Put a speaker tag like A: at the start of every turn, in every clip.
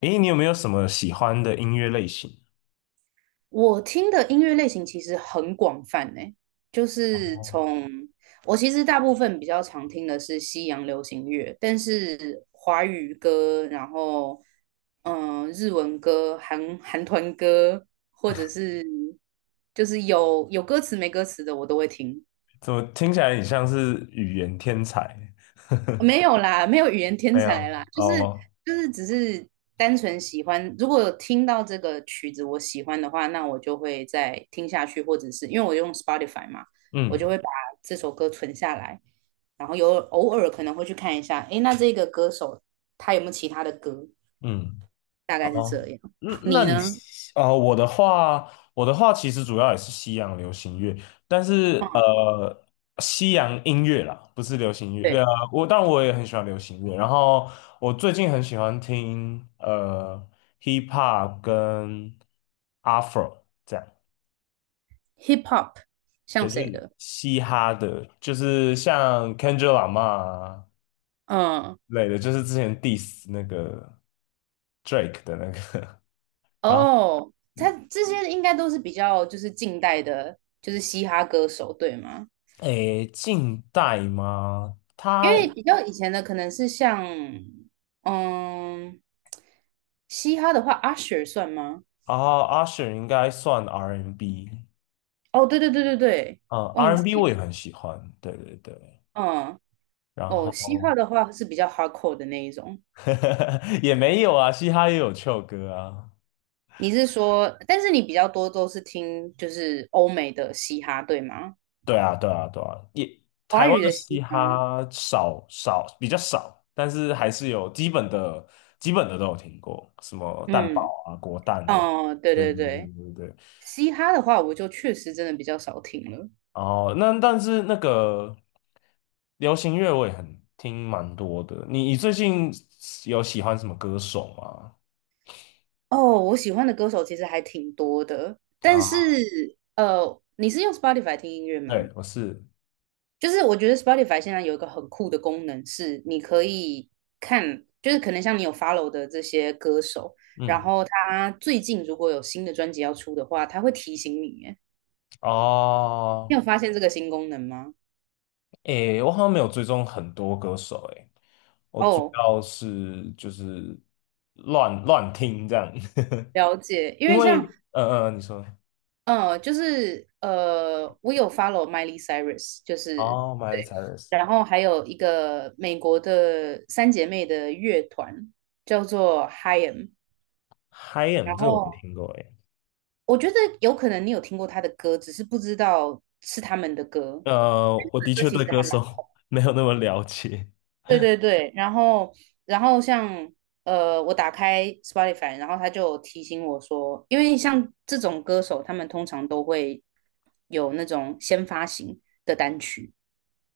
A: 诶，你有没有什么喜欢的音乐类型？
B: 我听的音乐类型其实很广泛呢。就是
A: 哦，
B: 从我其实大部分比较常听的是西洋流行乐，但是华语歌，然后日文歌、韩团歌，或者是就是有歌词没歌词的我都会听。
A: 怎么听起来你像是语言天才？
B: 没有啦，没有语言天
A: 没
B: 才
A: 有，
B: 啦，就是
A: 哦，
B: 就是只是单纯喜欢。如果有听到这个曲子我喜欢的话，那我就会再听下去，或者是因为我用 Spotify 嘛，我就
A: 嗯
B: 会把这首歌存下来，然后有偶尔可能会去看一下，诶，那这个歌手他有没有其他的歌？
A: 嗯，
B: 大概是
A: 哦，
B: 这样。
A: 那那
B: 你
A: 你
B: 呢？
A: 哦，我的话其实主要也是西洋流行乐，但是
B: 嗯，
A: 西洋音乐啦，不是流行乐。
B: 对
A: 我当然我也很喜欢流行乐，然后我最近很喜欢听hip hop 跟 afro 这样。
B: ，Hip Hop 像
A: 对，就
B: 谁
A: 是
B: 的？
A: 嘻哈的，就是像 Kendrick Lamar 啊
B: 嗯，
A: 之类的，就是之前 diss 那个 Drake 的那个，然后
B: 哦，他
A: 嗯
B: 这些应该都是比较就是近代的，就是嘻哈歌手，对吗？
A: 诶，近代吗？
B: 因
A: 他
B: 为比较以前的可能是像，嗯，嘻哈的话，Usher 算吗？
A: 啊，Usher 应该算 R&B，N
B: 哦，对对对对对，
A: 嗯
B: 忘
A: ，R&B N
B: 记
A: 我也
B: 了，
A: 很喜欢，对对对，
B: 嗯，
A: 然
B: 哦，嘻哈
A: 后
B: 的话是比较 hardcore 的那一种。
A: 也没有啊，嘻哈也有 c h 歌啊，
B: 你是说，但是你比较多都是听就是欧美的嘻哈，对吗？
A: 对啊，对啊，对啊，也
B: 华
A: 台湾
B: 语
A: 的
B: 的嘻
A: 嘻
B: 哈，
A: 哈比较少，但是还是有基本的都有听过，什么蛋
B: 嗯，
A: 堡啊、果蛋啊，
B: 哦，对
A: 对
B: 对
A: 对对
B: 对，
A: 对对对。
B: 嘻哈的话我就确实真的比较少听了。
A: 哦，那但是那个流行乐我也很听蛮多的，你最近有喜欢什么歌手吗？
B: 哦，我喜欢的歌手其实还挺多的，但
A: 啊，
B: 是你是用 Spotify 听音乐吗？
A: 对，我是
B: 就是我觉得 Spotify 现在有一个很酷的功能，是你可以看，就是可能像你有 follow 的这些歌手，然
A: 嗯
B: 后他最近如果有新的专辑要出的话，他会提醒你耶。你
A: 哦。
B: 有发现这个新功能吗？
A: 诶，我好像没有追踪很多歌手，诶，我主
B: 哦，
A: 要是就是乱乱听这样，
B: 了解，因
A: 因
B: 为像
A: 为你说
B: 就是我有 follow Miley Cyrus，就是
A: 哦，Miley Cyrus，Hi
B: 然后还有一个美国的三姐妹的乐团叫做 Hym，
A: m
B: 然
A: 这个我没
B: 后
A: 听过，诶，
B: 我觉得有可能你有听过她的歌，只是不知道是他们的歌。
A: 我的
B: 歌
A: 确
B: 其
A: 对
B: 实
A: 歌
B: 还蛮
A: 手 没有那么了解，
B: 对对对，然后我打开 Spotify，然后他就提醒我说，因为像这种歌手，他们通常都会有那种先发行的单曲，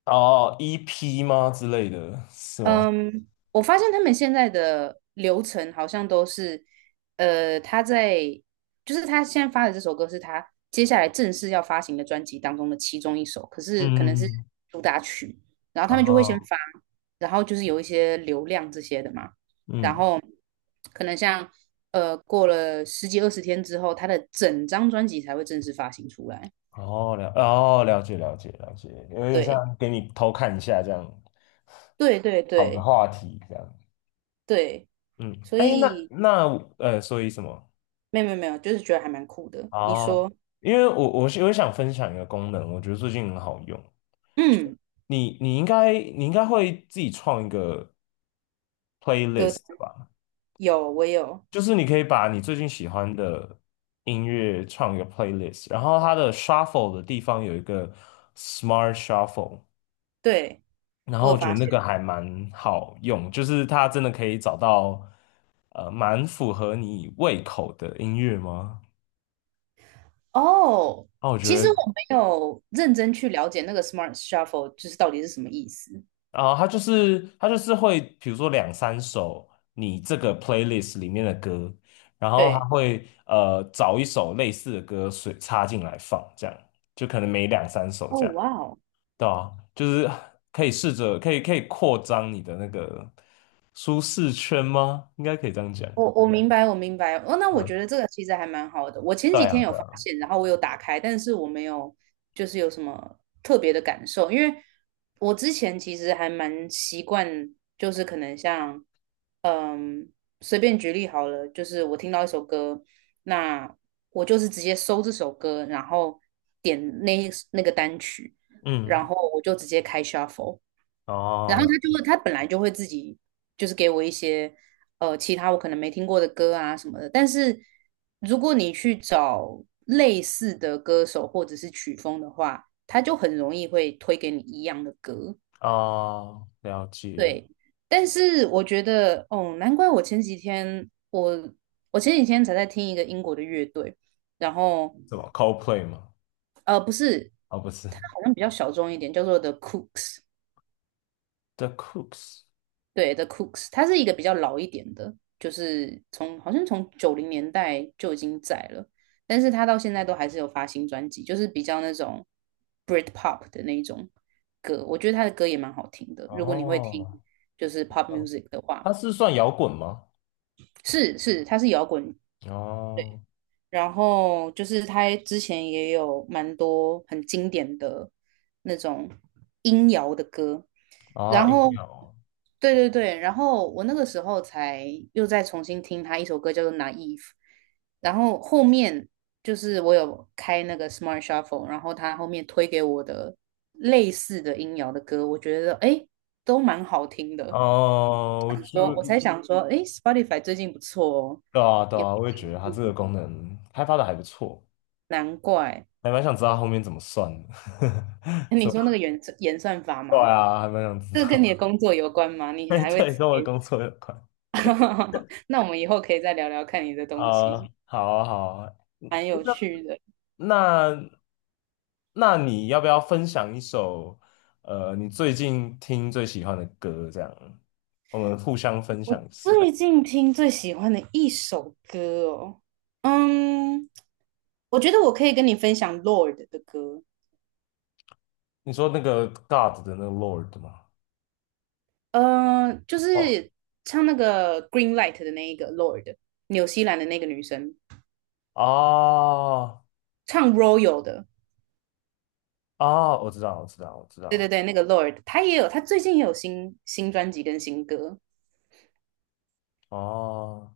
A: 哦，EP 吗之类的是吗？
B: 嗯，我发现他们现在的流程好像都是，呃，他在就是他现在发的这首歌是他接下来正式要发行的专辑当中的其中一首，可是可能是
A: 嗯，
B: 主打曲，然后他们就会先
A: 哦，
B: 发，然后就是有一些流量这些的嘛，然
A: 嗯，
B: 后可能像过了十几二十天之后，他的整张专辑才会正式发行出来。
A: 哦了解了解了解，有点像
B: 对，
A: 给你偷看一下这样，
B: 对对
A: 好个
B: 对
A: 话题这样。
B: 对，
A: 嗯，
B: 所
A: 哎，那
B: 以
A: 那所以什么？
B: 没有没有没有，就是觉得还蛮酷的。你
A: 哦，
B: 说？
A: 因为我想分享一个功能，我觉得最近很好用。
B: 嗯，
A: 你应该会自己创一个
B: 哥
A: playlist 的吧？
B: 有，我有，
A: 就是你可以把你最近喜欢的音乐创一个 playlist,然后它的 shuffle 的地方有一个 smart shuffle,
B: 对，
A: 然后
B: 我有
A: 我觉得
B: 发
A: 那
B: 现。
A: 个还蛮好用，就是它真的可以找到蛮符合你胃口的音乐吗？
B: 哦，
A: 那我
B: 其
A: 觉
B: 实
A: 得
B: 我没有认真去了解那个 Smart Shuffle 就是到底是什么意思。
A: 然后他就是会，比如说两三首你这个 playlist 里面的歌，然后他
B: 对，
A: 会找一首类似的歌随插进来放，这样就可能每两三首
B: 哦，
A: 这样，
B: 哇哦，
A: 对啊，就是可以试着可以扩张你的那个舒适圈吗？应该可以这样讲。
B: 我明啊白，我明白。哦，那我
A: 嗯，
B: 觉得这个其实还蛮好的。我前
A: 对
B: 几
A: 啊，
B: 天有
A: 对
B: 发
A: 啊，
B: 现，然后我有打开，但是我没有就是有什么特别的感受，因为我之前其实还蛮习惯，就是可能像，嗯，随便举例好了，就是我听到一首歌，那我就是直接搜这首歌，然后点那个单曲，然
A: 嗯，
B: 后我就直接开 shuffle。
A: 哦
B: 然后
A: 了
B: 他就会，他本来就会自己就是给我一些其他我可能没听过的歌啊什么的。但是如果你去找类似的歌手或者是曲风的话，他就很容易会推给你一样的歌。
A: 哦了解，
B: 对，但是我觉得哦，难怪我前几天才在听一个英国的乐队，然后
A: 什么 Coldplay 吗？
B: 不是，
A: 哦，不是
B: 它好像比较小众一点，叫做 The Cooks。
A: The Cooks。
B: 对，The Cooks，它是一个比较老一点的，就是好像从九零年代就已经在了，但是它到现在都还是有发新专辑，就是比较那种 Britpop 的那一种歌，我觉得他的歌也蛮好听的。如果你会听
A: 哦，
B: 就是 pop
A: 哦
B: music 的话，
A: 它是算摇滚吗？
B: 是是，它是摇滚，
A: 哦，
B: 然后就是他之前也有蛮多很经典的那种音摇的歌，
A: 啊，
B: 然
A: 音
B: 后
A: 乐哦，
B: 对对对，然后我那个时候才又再重新听他一首歌叫做《Naive》，然后后面就是我有开那个 Smart Shuffle，然后他后面推给我的类似的音摇的歌，我觉得诶都蛮好听的，
A: 哦，我注
B: 我才
A: 意，
B: 想说诶 Spotify 最近不错哦，
A: 对啊，对
B: 有
A: 啊，我也觉
B: 进
A: 得它
B: 步，
A: 这个功能开发的还不错，
B: 难怪。
A: 还蛮想知道它后面怎么算的，
B: 你
A: 怎
B: 说那个
A: 么
B: 演算法
A: 对
B: 吗？
A: 啊，还蛮想知
B: 这个跟
A: 道，
B: 你的工作有关吗？你
A: 哎
B: 还会
A: 对，
B: 特
A: 跟我的
B: 别
A: 工作有关
B: 那我们以后可以再聊聊看你的东
A: 啊，
B: 西，
A: 好啊，好啊，
B: 蛮有趣的。
A: 那那你要不要分享一首你最近听最喜欢的歌？这样，我们互相分
B: 我
A: 享一首。
B: 最近听最喜欢的一首歌哦，嗯，我觉得我可以跟你分享 Lord 的歌，
A: 你说那个 God 的那个 Lord 吗？
B: 就是唱那个 Green Light 的那一个 Lord，纽西兰的那个女生
A: 哦
B: 唱 Royal 的，
A: 哦，我知道，我知道，我知道
B: 对对
A: 了。
B: 对，那个 Lord，她也有，她最近也有新专辑跟新歌。
A: 哦，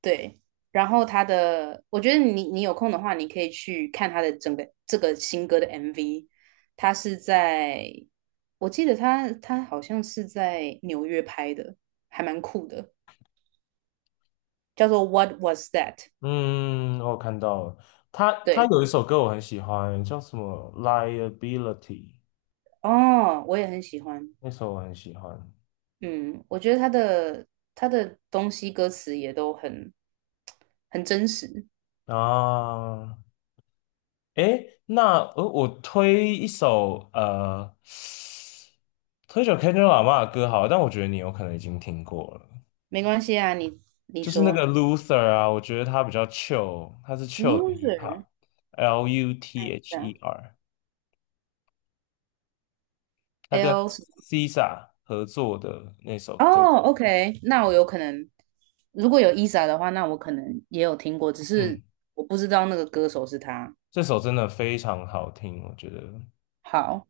B: 对，然后他的，我觉得你有空的话，你可以去看他的整个这个新歌的 MV。他是在，我记得他好像是在纽约拍的，还蛮酷的，叫做《What Was That》。
A: 嗯，我看到了。他
B: 对，
A: 有一首歌我很喜欢，叫什么《Liability》,
B: 哦，我也很喜欢。
A: 那首我很喜欢。
B: 嗯，我觉得他的东西歌词也都很真实。
A: 啊，诶，那我推一首 Kendrick Lamar 的歌好了但我觉得你有可能已经听过了，
B: 没关系啊，你
A: 就是那个
B: 说
A: Luther 啊，我觉得他比较 chill,他是 chill 的 hip
B: loser
A: hop，L U T
B: 这
A: H
B: 样
A: E R。他跟
B: ，L s 什
A: SZA 合作的那首歌，
B: 哦，OK，那我有可能，如果有 Isa 的话，那我可能也有听过，只是
A: 嗯，
B: 我不知道那个歌手是他。
A: 这首真的非常好听，我觉得，
B: 好，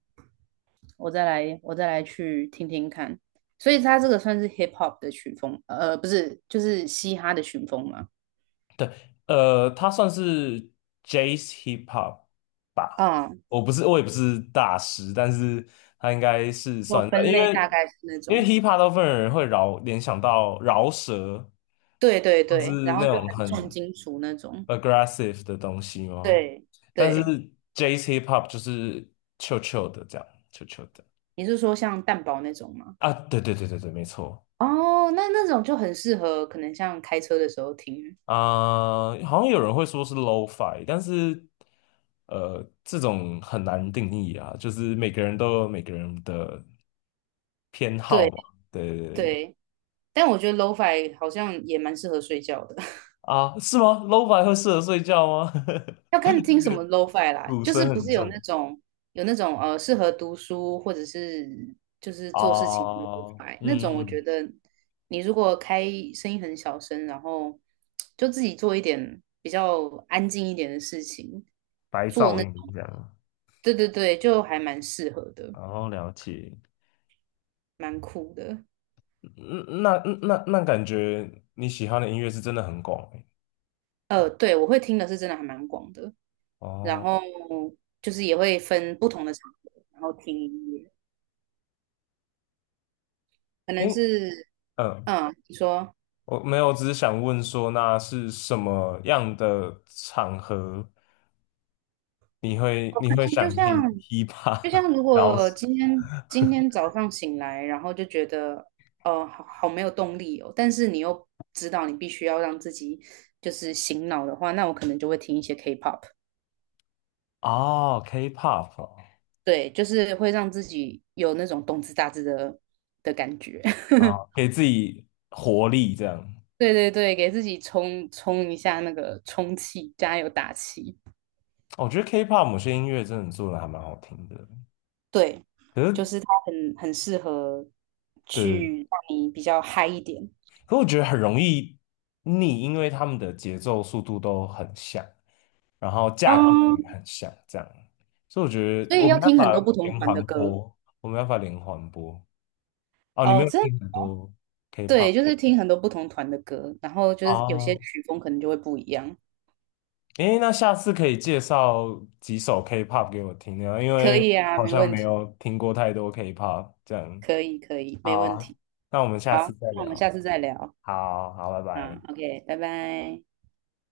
B: 我再来去听听看。所以他这个算是 hip hop 的曲风，不是，就是嘻哈的曲风嘛。
A: 他算是 Jazz Hip Hop 吧，
B: 啊，
A: 我不是，我也不是大师，但是他应该是
B: 我
A: 算在
B: 分
A: 因
B: 类大
A: 为
B: 概是那
A: 因为
B: 种，
A: Hip Hop 大部分人会联想到饶舌，
B: 对对
A: 或是
B: 对，然后
A: 那
B: 就
A: 种
B: 很重
A: 很
B: 金属那种。
A: aggressive 的东西哦。
B: 对
A: 但是
B: 对，
A: Jazz Hip Hop 就是 c h 的这样 c h 的
B: 你是说像蛋堡那种吗？
A: 啊，对对对对对，没错。
B: 哦，那种就很适合，可能像开车的时候听。
A: 啊、好像有人会说是 lo-fi，但是这种很难定义啊，就是每个人都有每个人的偏好
B: 对
A: 嘛。对对对对
B: 对，但我觉得 LoFi 好像也蛮适合睡觉的，
A: 啊，是吗？lo-fi 会适合睡觉吗？
B: 要 看听什么 LoFi 啦，
A: 鼓
B: 就
A: 声
B: 是不
A: 很
B: 是
A: 重
B: 有那种适合读书或者是就是做事情
A: 啊，
B: 的 LoFi 那
A: 嗯
B: 种，我觉
A: 嗯，
B: 得你如果开声音很小声，然后就自己做一点比较安静一点的事情，
A: 白
B: 做
A: 噪
B: 那
A: 音
B: 种，
A: 这样，
B: 对对对，就还蛮适合的，
A: 然后了解。
B: 蛮酷的。
A: 嗯那感觉你喜欢的音乐是真的很广欸
B: 对，我会听的是真的还蛮广的，然
A: 哦，
B: 后就是也会分不同的场合，然后听音乐。可能
A: 诶，
B: 是，
A: 嗯
B: 嗯，你说，
A: 我没有，只是想问说，那是什么样的场合你会
B: 就
A: 想
B: 像
A: 听 hip
B: 就像
A: hop
B: 如
A: 饶
B: 果
A: 舌？
B: 今天早上醒来，然后就觉得，哦，好好没有动力哦，但是你又知道你必须要让自己就是醒脑的话，那我可能就会听一些 K-pop，
A: 哦，K-pop 哦，
B: 对，就是会让自己有那种动次打次的感觉，
A: 啊，给自己活力这样。
B: 对对对，给自己充充一下那个充气，加油打气。
A: 我觉得 K-pop 某些音乐真的做的还蛮好听的，
B: 对，
A: 可
B: 就
A: 是
B: 是它很适合
A: 对，
B: 去让你比较嗨一点，
A: 可是我觉得很容易腻，因为他们的节奏速度都很像，然后架构
B: 嗯，
A: 也很像，这样，所以我觉
B: 所
A: 得
B: 以
A: 我们
B: 要
A: 要
B: 听
A: 把
B: 很多不同
A: 连
B: 团
A: 环
B: 的歌
A: 播，我们要把连环播。哦，你没
B: 哦，
A: 有听很多
B: 对，
A: K-pop
B: 就是听很多不同团的歌，然后就是有些
A: 哦，
B: 曲风可能就会不一样，
A: 诶，那下次可以介绍几首 K-pop 给我听呢？因
B: 可
A: 为
B: 以啊，
A: 好
B: 没
A: 像
B: 问
A: 没
B: 题，
A: 有听过太多 K-pop 这样。
B: 可以可以，没
A: 好
B: 问
A: 啊，
B: 题，
A: 那我们下
B: 好，
A: 次再
B: 那我们
A: 聊。
B: 下次再聊，
A: 好好，拜拜。
B: 啊，OK，拜拜。